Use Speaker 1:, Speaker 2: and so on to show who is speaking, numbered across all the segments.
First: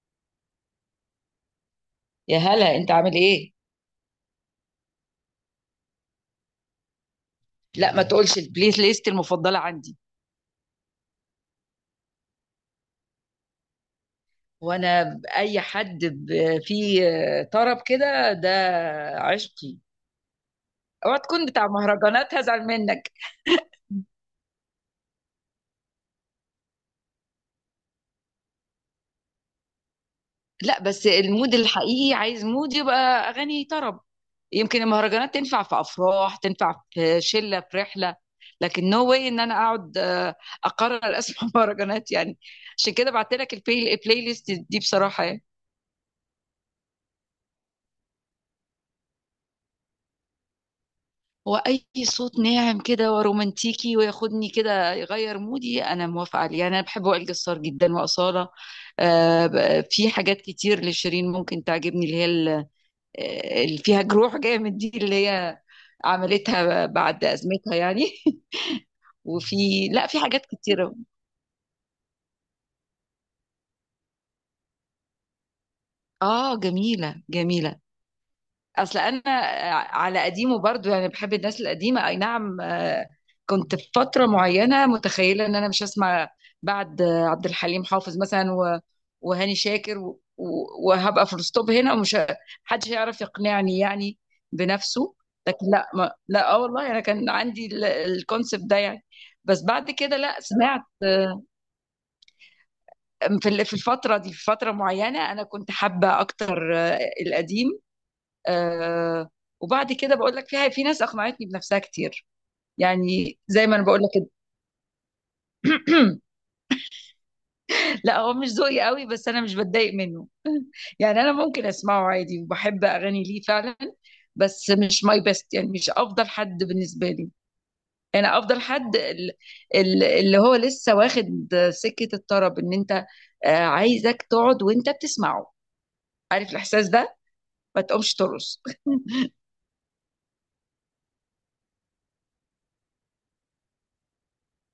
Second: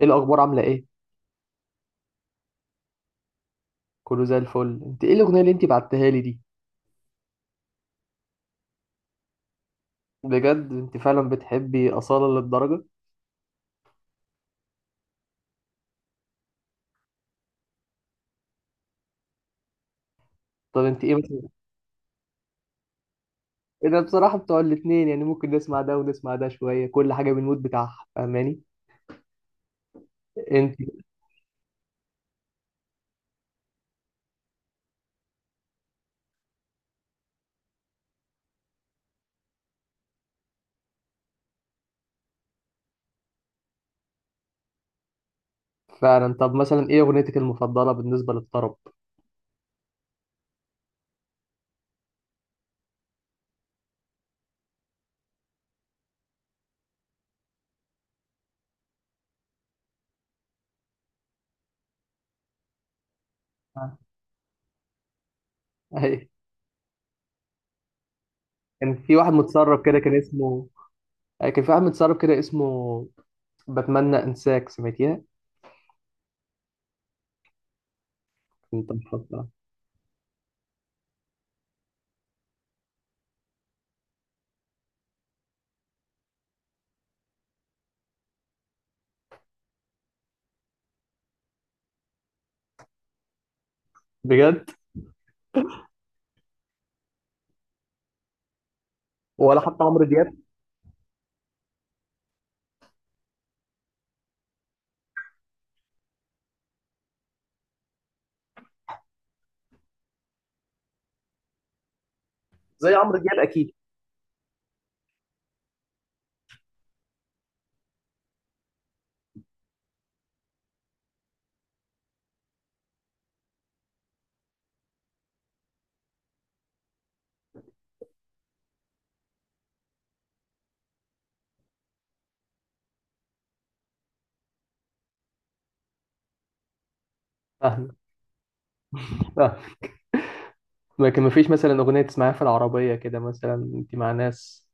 Speaker 1: ايه الاخبار؟ عامله ايه؟
Speaker 2: يا هلا، انت عامل ايه؟
Speaker 1: كله زي الفل. انت ايه الاغنيه اللي انت بعتها لي دي؟
Speaker 2: لا، ما تقولش البلاي ليست المفضله عندي.
Speaker 1: بجد انت فعلا بتحبي اصاله للدرجه؟
Speaker 2: وانا اي حد فيه طرب كده، ده عشقي.
Speaker 1: طب انت ايه
Speaker 2: اوعى تكون
Speaker 1: مثلا؟
Speaker 2: بتاع مهرجانات، هزعل منك.
Speaker 1: ايه ده؟ بصراحه بتوع الاتنين، يعني ممكن نسمع ده ونسمع ده شويه، كل حاجه بالمود بتاعها. فاهماني انت؟
Speaker 2: لا، بس المود الحقيقي عايز مود يبقى اغاني طرب. يمكن المهرجانات تنفع في افراح، تنفع في شله، في رحله، لكن نو واي ان انا اقعد، اقرر اسمع مهرجانات يعني. عشان كده بعت لك البلاي ليست دي بصراحه يعني.
Speaker 1: فعلا. طب مثلا ايه اغنيتك المفضله بالنسبه للطرب؟
Speaker 2: هو اي صوت ناعم كده ورومانتيكي وياخدني كده يغير مودي انا موافقه عليه يعني. انا بحب وائل جسار جدا واصاله. في حاجات كتير لشيرين ممكن تعجبني، اللي هي اللي
Speaker 1: آه.
Speaker 2: فيها جروح جامد دي، اللي هي
Speaker 1: اي.
Speaker 2: عملتها بعد ازمتها يعني
Speaker 1: كان في واحد
Speaker 2: وفي،
Speaker 1: متسرب كده
Speaker 2: لا،
Speaker 1: كان
Speaker 2: في حاجات
Speaker 1: اسمه.
Speaker 2: كتيره.
Speaker 1: كان في واحد متسرب كده اسمه. بتمنى انساك، سمعتيها؟
Speaker 2: اه، جميله جميله.
Speaker 1: كنت
Speaker 2: اصل انا
Speaker 1: مفضله.
Speaker 2: على قديمه برضو، يعني بحب الناس القديمه، اي نعم، كنت في فتره معينه متخيله ان انا مش هسمع بعد عبد الحليم حافظ مثلا، وهاني شاكر وهبقى في الستوب هنا، محدش هيعرف يقنعني يعني،
Speaker 1: بجد؟
Speaker 2: بنفسه. لكن لا، ما لا، اه والله انا كان عندي الكونسبت ده يعني.
Speaker 1: ولا
Speaker 2: بس
Speaker 1: حتى
Speaker 2: بعد
Speaker 1: عمرو
Speaker 2: كده
Speaker 1: دياب؟
Speaker 2: لا، سمعت في الفتره دي، في فتره معينه انا كنت حابه اكتر القديم. آه وبعد كده بقول لك، فيها في ناس اقنعتني بنفسها كتير،
Speaker 1: زي عمرو دياب
Speaker 2: يعني زي
Speaker 1: اكيد.
Speaker 2: ما انا بقول لك كده. لا، هو مش ذوقي قوي، بس انا مش بتضايق منه، يعني انا ممكن اسمعه عادي وبحب اغاني ليه فعلا. بس مش ماي بيست، يعني مش افضل حد بالنسبه لي. انا افضل حد اللي هو لسه واخد سكه الطرب، ان انت عايزك تقعد وانت بتسمعه، عارف الاحساس ده، ما
Speaker 1: فاهم.
Speaker 2: تقومش ترقص
Speaker 1: لكن مفيش مثلا أغنية تسمعها في العربية كده، مثلا أنت مع ناس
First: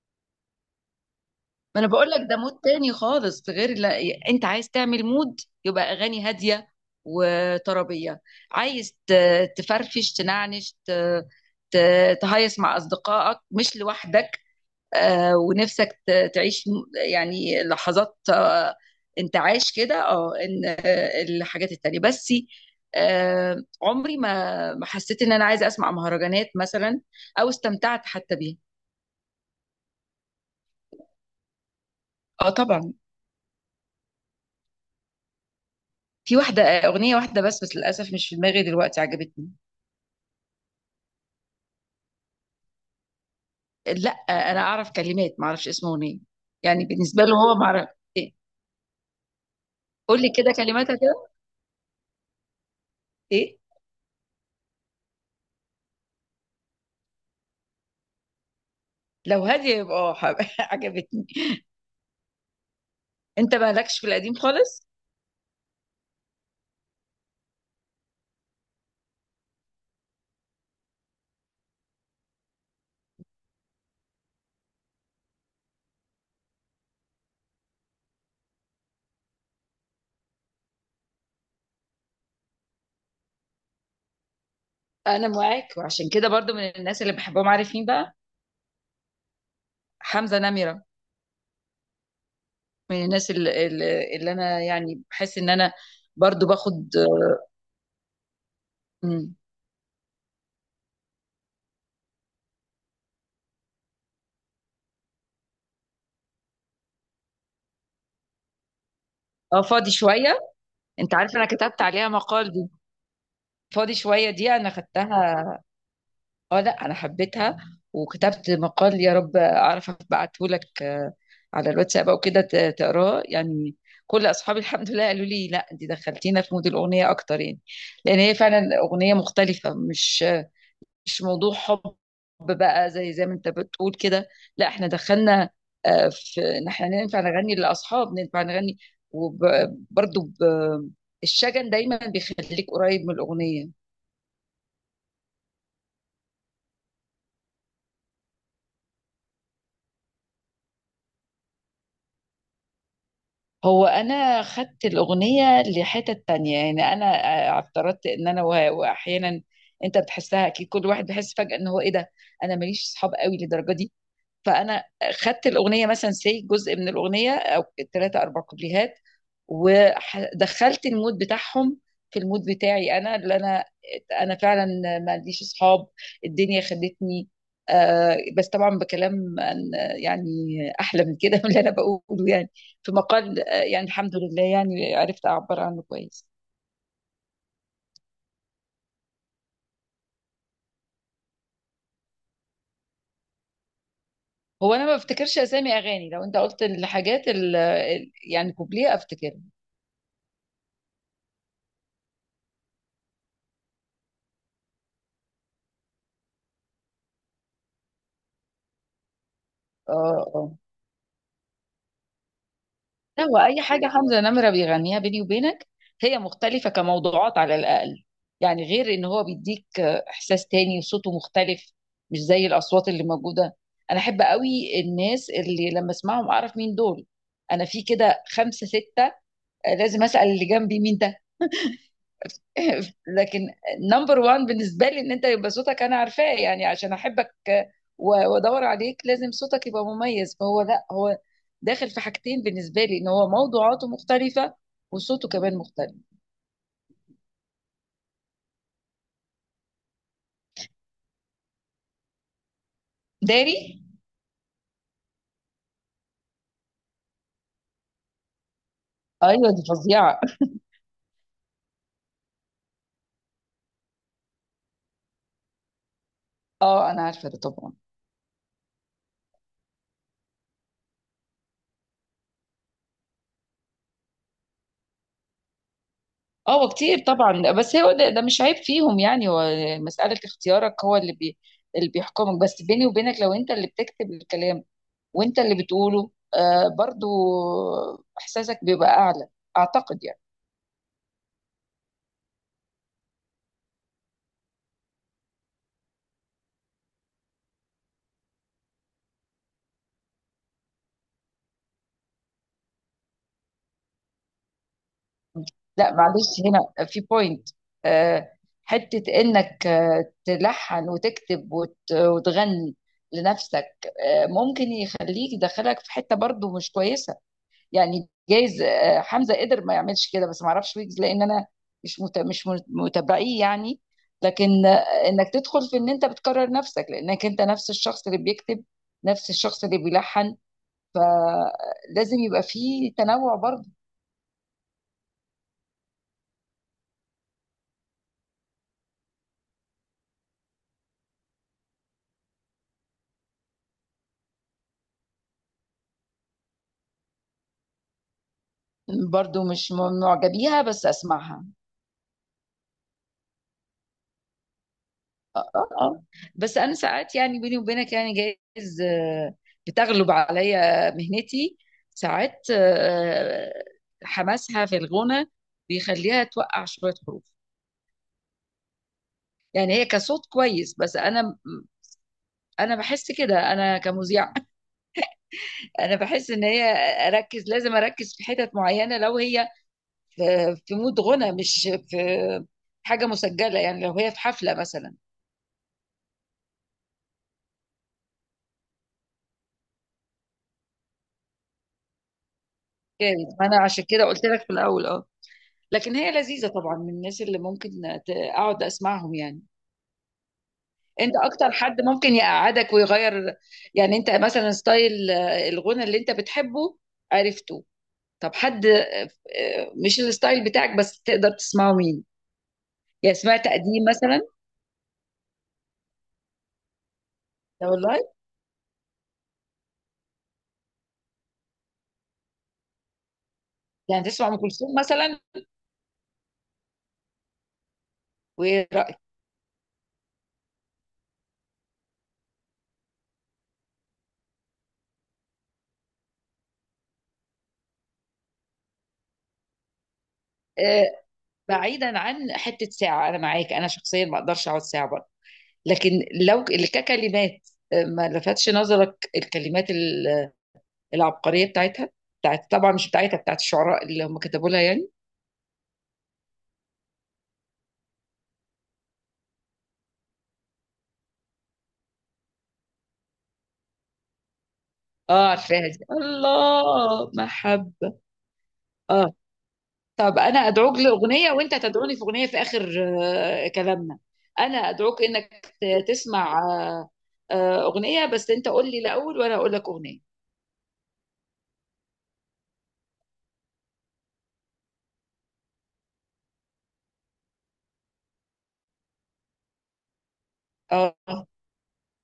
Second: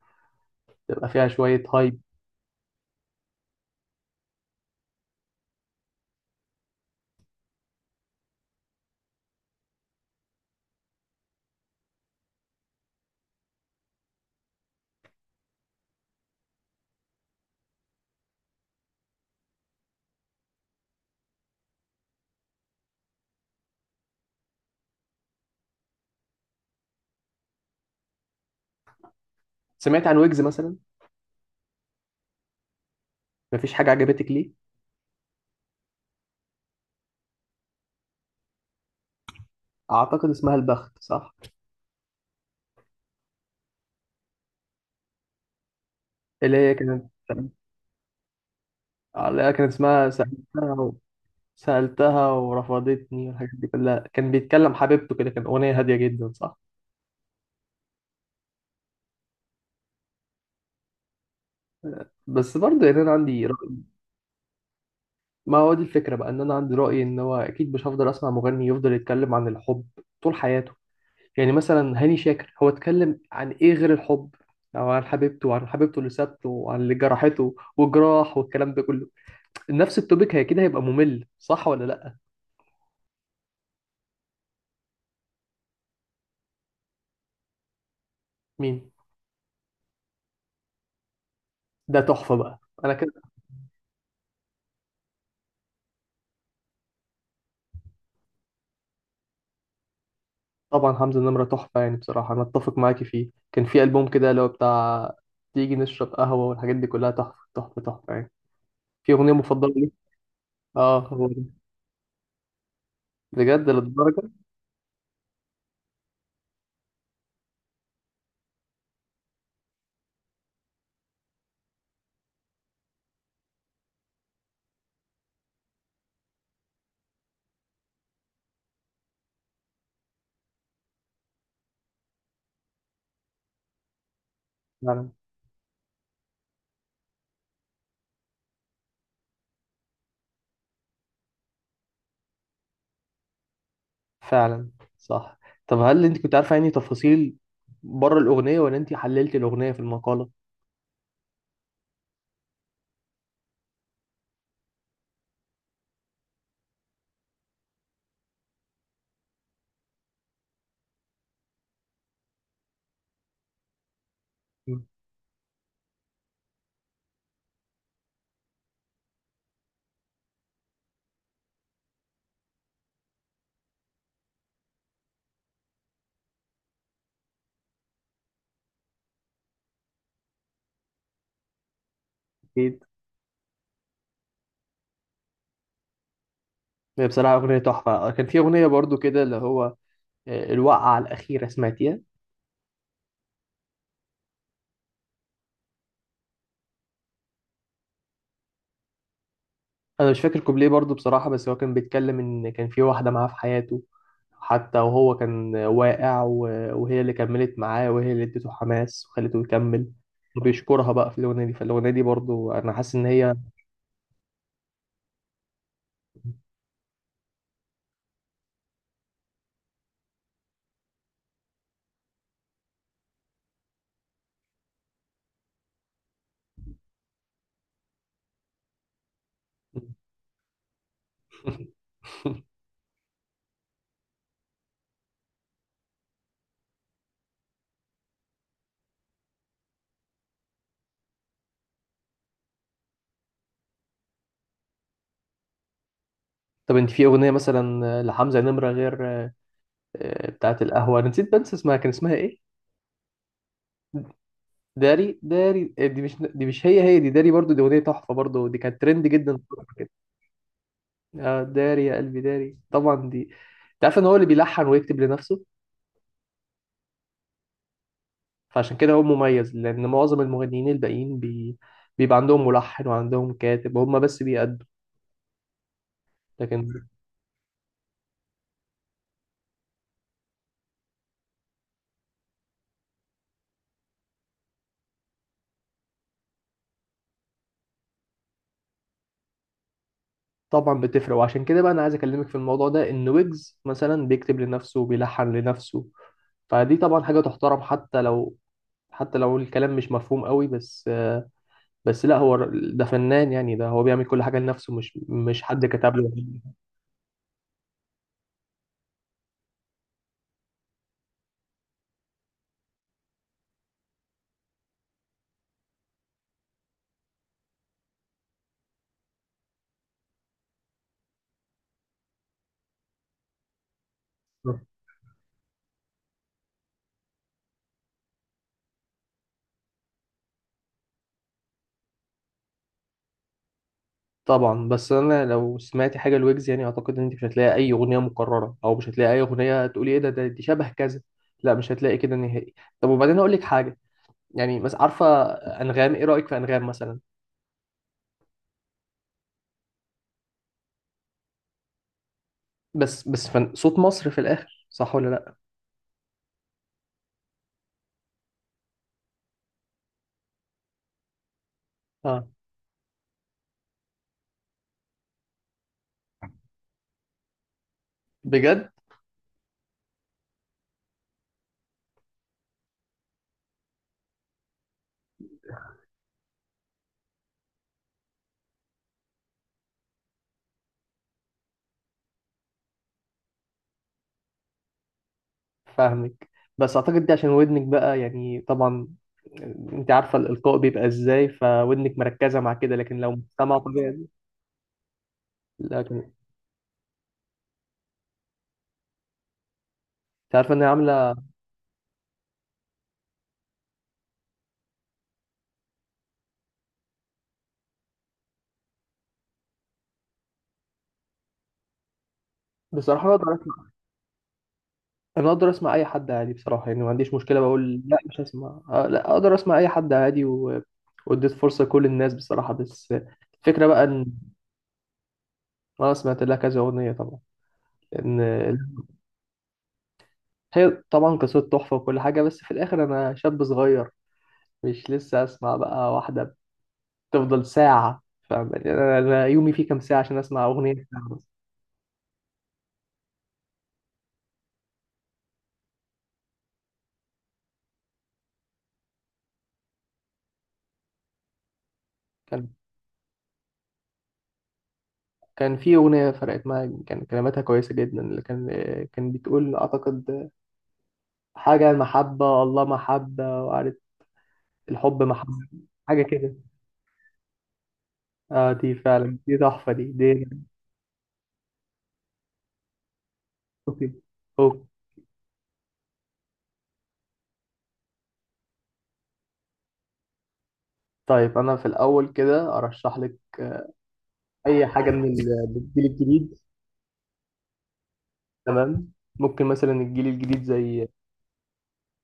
Speaker 1: تبقى فيها شوية
Speaker 2: ما انا
Speaker 1: هايب؟
Speaker 2: بقول لك ده مود تاني خالص، غير لا، انت عايز تعمل مود يبقى اغاني هاديه وطربيه، عايز تفرفش، تنعنش، تهيص مع اصدقائك مش لوحدك، ونفسك تعيش يعني لحظات انتعاش كده، اه، ان الحاجات التانيه بس. آه، عمري ما حسيت ان انا عايزه اسمع مهرجانات مثلا، او استمتعت حتى بيها.
Speaker 1: سمعت عن ويجز مثلا؟
Speaker 2: اه، طبعا.
Speaker 1: مفيش حاجة عجبتك ليه؟
Speaker 2: في واحدة، أغنية واحدة بس، للأسف مش في دماغي دلوقتي، عجبتني.
Speaker 1: أعتقد اسمها البخت، صح؟
Speaker 2: لا، أنا أعرف كلمات، ما أعرفش اسم أغنية،
Speaker 1: اللي هي
Speaker 2: يعني
Speaker 1: كانت.
Speaker 2: بالنسبة له هو، ما أعرف. إيه؟
Speaker 1: اللي هي كانت اسمها
Speaker 2: قول لي كده
Speaker 1: سألتها و
Speaker 2: كلماتها كده.
Speaker 1: سألتها ورفضتني والحاجات
Speaker 2: إيه؟
Speaker 1: دي كلها، كان بيتكلم حبيبته كده، كان أغنية هادية جدا، صح؟
Speaker 2: لو هادية يبقى عجبتني.
Speaker 1: بس برضه يعني أنا عندي
Speaker 2: أنت
Speaker 1: رأي.
Speaker 2: مالكش في القديم خالص؟
Speaker 1: ما هو دي الفكرة بقى، إن أنا عندي رأي إن هو أكيد مش هفضل أسمع مغني يفضل يتكلم عن الحب طول حياته. يعني مثلا هاني شاكر هو اتكلم عن ايه غير الحب؟ او عن حبيبته وعن حبيبته اللي سابته وعن اللي جرحته وجراح والكلام ده كله. نفس التوبيك، هي كده هيبقى ممل، صح ولا لا؟
Speaker 2: أنا معاك، وعشان كده برضو من الناس اللي بحبهم، عارف مين بقى؟
Speaker 1: مين؟
Speaker 2: حمزة نمرة.
Speaker 1: ده تحفة بقى، انا
Speaker 2: من
Speaker 1: كده.
Speaker 2: الناس اللي أنا يعني بحس إن أنا برضو باخد. مم.
Speaker 1: طبعا حمزة النمرة تحفة، يعني بصراحة انا اتفق معاكي فيه. كان في ألبوم كده اللي هو بتاع تيجي نشرب قهوة، والحاجات دي كلها تحفة تحفة تحفة يعني. في أغنية
Speaker 2: اه،
Speaker 1: مفضلة
Speaker 2: فاضي
Speaker 1: لي.
Speaker 2: شوية.
Speaker 1: اه
Speaker 2: انت
Speaker 1: هو
Speaker 2: عارف
Speaker 1: ده.
Speaker 2: انا كتبت عليها مقال دي؟
Speaker 1: بجد
Speaker 2: فاضي
Speaker 1: للدرجة؟
Speaker 2: شوية دي انا خدتها. اه لا، انا حبيتها وكتبت مقال، يا رب اعرف ابعته لك على الواتساب او كده، تقراه يعني. كل اصحابي الحمد لله قالوا لي لا، انت دخلتينا في مود الاغنيه اكتر يعني، لان هي فعلا اغنيه مختلفه، مش موضوع حب، بقى زي ما انت بتقول كده. لا، احنا
Speaker 1: يعني
Speaker 2: دخلنا في ان احنا ننفع نغني للاصحاب، ننفع نغني، وبرضه الشجن دايما بيخليك قريب من الاغنيه.
Speaker 1: فعلا. صح. طب هل انت كنت عارفه يعني تفاصيل بره الاغنيه، ولا انت حللت الاغنيه في المقاله؟
Speaker 2: هو انا خدت الاغنيه لحتت تانية، يعني انا افترضت ان انا واحيانا انت بتحسها اكيد، كل واحد بيحس فجاه ان هو ايه ده. انا ماليش اصحاب قوي للدرجه دي،
Speaker 1: مم.
Speaker 2: فانا خدت الاغنيه مثلا سي جزء من الاغنيه او 3 4 كوبليهات، ودخلت المود بتاعهم في المود بتاعي انا، اللي انا، فعلا ما عنديش اصحاب، الدنيا خدتني. بس طبعا بكلام يعني، احلى من كده من اللي انا بقوله يعني.
Speaker 1: اكيد.
Speaker 2: في مقال يعني الحمد لله، يعني عرفت اعبر عنه كويس.
Speaker 1: هي بصراحه اغنيه تحفه. كان في اغنيه برضو كده اللي هو الوقعه الاخيره، سمعتيها؟
Speaker 2: هو انا ما بفتكرش اسامي اغاني، لو انت قلت الحاجات يعني كوبليه افتكرها.
Speaker 1: انا مش فاكر كوبليه برضو بصراحه، بس هو كان بيتكلم ان كان في واحده معاه في حياته حتى وهو كان واقع، وهي اللي كملت معاه وهي اللي اديته حماس وخلته يكمل.
Speaker 2: اه، اه.
Speaker 1: وبيشكرها بقى في الاغنيه دي، فالاغنيه دي برضو انا حاسس ان
Speaker 2: لا،
Speaker 1: هي
Speaker 2: هو اي حاجه حمزه نمره بيغنيها، بيني وبينك، هي مختلفه كموضوعات على الاقل، يعني غير ان هو بيديك احساس تاني وصوته مختلف، مش زي الاصوات اللي موجوده. انا احب قوي الناس اللي لما اسمعهم اعرف مين دول. انا في كده 5 6 لازم اسال اللي جنبي مين. لكن نمبر وان بالنسبة لي ان انت يبقى صوتك انا عارفاه، يعني عشان احبك وادور عليك، لازم صوتك يبقى مميز، فهو لا، هو داخل في حاجتين بالنسبة لي، ان هو موضوعاته مختلفة وصوته كمان مختلف.
Speaker 1: طب انت في اغنيه مثلا لحمزه نمره غير بتاعت القهوة؟ أنا نسيت، بنسى اسمها، كان اسمها إيه؟
Speaker 2: داري.
Speaker 1: داري. داري دي مش مش هي دي. داري برضو دي أغنية تحفة، برضو دي كانت ترند جدا
Speaker 2: ايوه، دي
Speaker 1: فترة كده.
Speaker 2: فظيعة.
Speaker 1: داري يا قلبي داري، طبعا دي. أنت عارف إن هو اللي بيلحن ويكتب لنفسه؟
Speaker 2: اه، انا عارفة ده طبعا.
Speaker 1: فعشان كده هو مميز، لأن معظم المغنيين الباقيين بيبقى عندهم ملحن وعندهم كاتب، هما بس بيأدوا.
Speaker 2: اه،
Speaker 1: لكن
Speaker 2: وكتير طبعا، بس هو ده مش عيب فيهم، يعني هو مسألة اختيارك، هو اللي بيحكمك. بس بيني وبينك، لو انت اللي بتكتب الكلام وانت اللي بتقوله، برضو احساسك بيبقى اعلى، اعتقد يعني.
Speaker 1: طبعا بتفرق، وعشان كده بقى أنا عايز أكلمك في الموضوع ده إن ويجز مثلا بيكتب لنفسه وبيلحن لنفسه. فدي طبعا حاجة تحترم، حتى لو الكلام مش مفهوم قوي، بس بس لا، هو ده فنان، يعني ده هو بيعمل كل حاجة لنفسه، مش حد
Speaker 2: لا
Speaker 1: كتب له.
Speaker 2: معلش، هنا في بوينت، آه حتة انك تلحن وتكتب وتغني لنفسك، ممكن يخليك، يدخلك في حتة برضو مش كويسة. يعني جايز حمزة قدر ما يعملش كده، بس ما اعرفش ويجز لان انا مش مت... مش مت- متابعيه يعني. لكن انك تدخل في ان انت بتكرر نفسك، لانك انت نفس الشخص اللي بيكتب، نفس الشخص اللي بيلحن، فلازم يبقى فيه تنوع برضه.
Speaker 1: طبعا، بس انا لو سمعتي حاجة لويجز يعني اعتقد ان انت مش هتلاقي اي اغنية مكررة، او مش هتلاقي اي اغنية تقولي ايه ده دي شبه كذا. لا مش هتلاقي كده نهائي. طب، وبعدين اقول لك حاجة. يعني بس عارفة. انغام، ايه رأيك في انغام مثلا؟
Speaker 2: برضه مش معجبيها بيها، بس اسمعها.
Speaker 1: بس صوت مصر في الاخر، صح ولا لا؟
Speaker 2: اه، اه، آه. بس انا ساعات يعني، بيني وبينك يعني، جايز بتغلب عليا مهنتي
Speaker 1: اه،
Speaker 2: ساعات، حماسها في الغنى بيخليها توقع شوية حروف.
Speaker 1: بجد.
Speaker 2: يعني هي كصوت كويس، بس انا، انا بحس كده انا كمذيعة انا بحس ان هي، اركز، لازم اركز في حتت معينة لو هي في، في مود غنى مش في حاجه مسجله، يعني لو هي في حفله مثلا.
Speaker 1: فاهمك. بس اعتقد دي عشان ودنك بقى، يعني طبعا انت عارفه الالقاء بيبقى ازاي، فودنك مركزه مع كده. لكن لو
Speaker 2: جايز، ما انا
Speaker 1: مجتمع
Speaker 2: عشان كده
Speaker 1: طبيعي.
Speaker 2: قلت لك في الاول اه.
Speaker 1: لكن
Speaker 2: لكن هي
Speaker 1: انت.
Speaker 2: لذيذه طبعا، من الناس اللي ممكن اقعد اسمعهم يعني.
Speaker 1: عارفه ان هي
Speaker 2: انت
Speaker 1: عامله.
Speaker 2: اكتر حد ممكن يقعدك ويغير، يعني انت مثلا ستايل الغنى اللي انت بتحبه عرفته. طب حد مش الستايل بتاعك بس تقدر تسمعه، مين؟
Speaker 1: بصراحه انا
Speaker 2: يعني
Speaker 1: اقدر
Speaker 2: سمعت
Speaker 1: اسمع.
Speaker 2: قديم مثلا؟
Speaker 1: انا اقدر اسمع اي حد عادي بصراحه، يعني ما عنديش مشكله
Speaker 2: لا
Speaker 1: بقول لا
Speaker 2: والله.
Speaker 1: مش هسمع لا اقدر اسمع اي حد عادي و واديت فرصه لكل الناس بصراحه، بس الفكره بقى
Speaker 2: يعني
Speaker 1: ان
Speaker 2: تسمع ام كلثوم مثلا؟
Speaker 1: انا سمعت لها كذا اغنيه طبعا، ان
Speaker 2: وايه رايك؟
Speaker 1: هي طبعا قصه تحفه وكل حاجه، بس في الاخر انا شاب صغير، مش لسه اسمع بقى واحده تفضل ساعة. فاهم يعني أنا يومي فيه كام ساعة عشان أسمع أغنية
Speaker 2: آه،
Speaker 1: ساعة بس؟
Speaker 2: بعيدا عن حتة ساعة، أنا معاك، أنا شخصيا ما أقدرش أقعد ساعة برضه. لكن لو اللي ككلمات ما لفتش نظرك الكلمات العبقرية بتاعتها، بتاعت
Speaker 1: كان.
Speaker 2: طبعا، مش بتاعتها، بتاعت الشعراء اللي هم كتبوا لها يعني.
Speaker 1: كان في أغنية فرقت معايا، كان كلماتها كويسة جدا، اللي كان كان بتقول أعتقد حاجة عن المحبة، الله محبة وعارف الحب
Speaker 2: اه،
Speaker 1: محبة،
Speaker 2: عارفاها دي،
Speaker 1: حاجة كده.
Speaker 2: الله محبة.
Speaker 1: آه دي
Speaker 2: اه.
Speaker 1: فعلا، دي تحفة دي
Speaker 2: طب
Speaker 1: دي
Speaker 2: أنا أدعوك لأغنية وأنت تدعوني في أغنية في آخر
Speaker 1: أوكي.
Speaker 2: كلامنا. أنا
Speaker 1: أوكي.
Speaker 2: أدعوك إنك تسمع أغنية، بس أنت قول لي الأول وأنا أقول لك أغنية.
Speaker 1: طيب، أنا في الأول كده أرشح لك أي حاجة من الجيل الجديد. تمام. ممكن مثلا الجيل الجديد زي،
Speaker 2: اه.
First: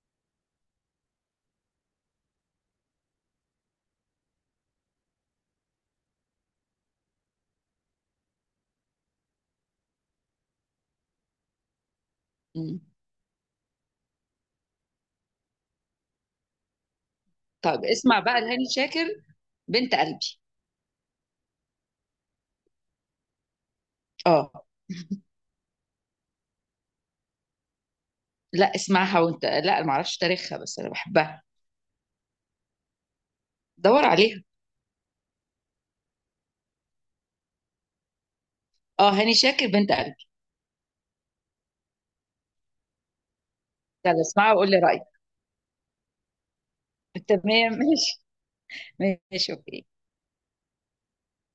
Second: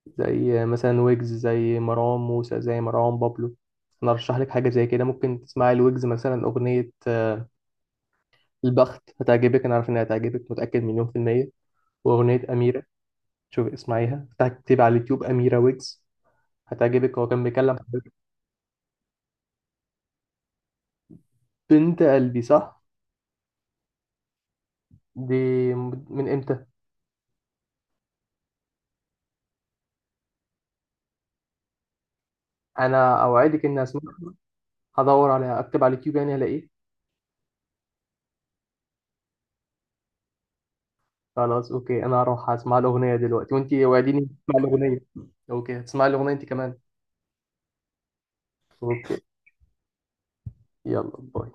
Speaker 1: مثلا ويجز، زي مروان موسى، زي مروان بابلو. انا ارشح لك حاجه زي كده، ممكن تسمعي الويجز مثلا اغنيه البخت. هتعجبك، انا عارف انها هتعجبك، متاكد مليون في الميه. واغنيه
Speaker 2: مم.
Speaker 1: اميره. شوف، اسمعيها، اكتبي على اليوتيوب اميره ويجز. هتعجبك، هو كان بيكلم
Speaker 2: طب
Speaker 1: حضرتك.
Speaker 2: اسمع بقى لهاني شاكر، بنت قلبي.
Speaker 1: بنت قلبي صح.
Speaker 2: اه.
Speaker 1: دي من امتى؟
Speaker 2: لا، اسمعها وانت، لا ما اعرفش تاريخها بس انا بحبها.
Speaker 1: انا اوعدك اني
Speaker 2: دور
Speaker 1: اسمعها.
Speaker 2: عليها.
Speaker 1: هدور عليها، اكتب على اليوتيوب يعني هلاقيه.
Speaker 2: اه، هاني شاكر، بنت قلبي.
Speaker 1: خلاص، اوكي، انا هروح اسمع الاغنيه دلوقتي، وانتي وعديني
Speaker 2: يلا اسمعها
Speaker 1: تسمعي
Speaker 2: وقول لي
Speaker 1: الاغنيه.
Speaker 2: رايك.
Speaker 1: اوكي هتسمعي الاغنيه انت كمان؟
Speaker 2: تمام ماشي.
Speaker 1: اوكي.
Speaker 2: ماشي، اوكي.
Speaker 1: يلا، باي.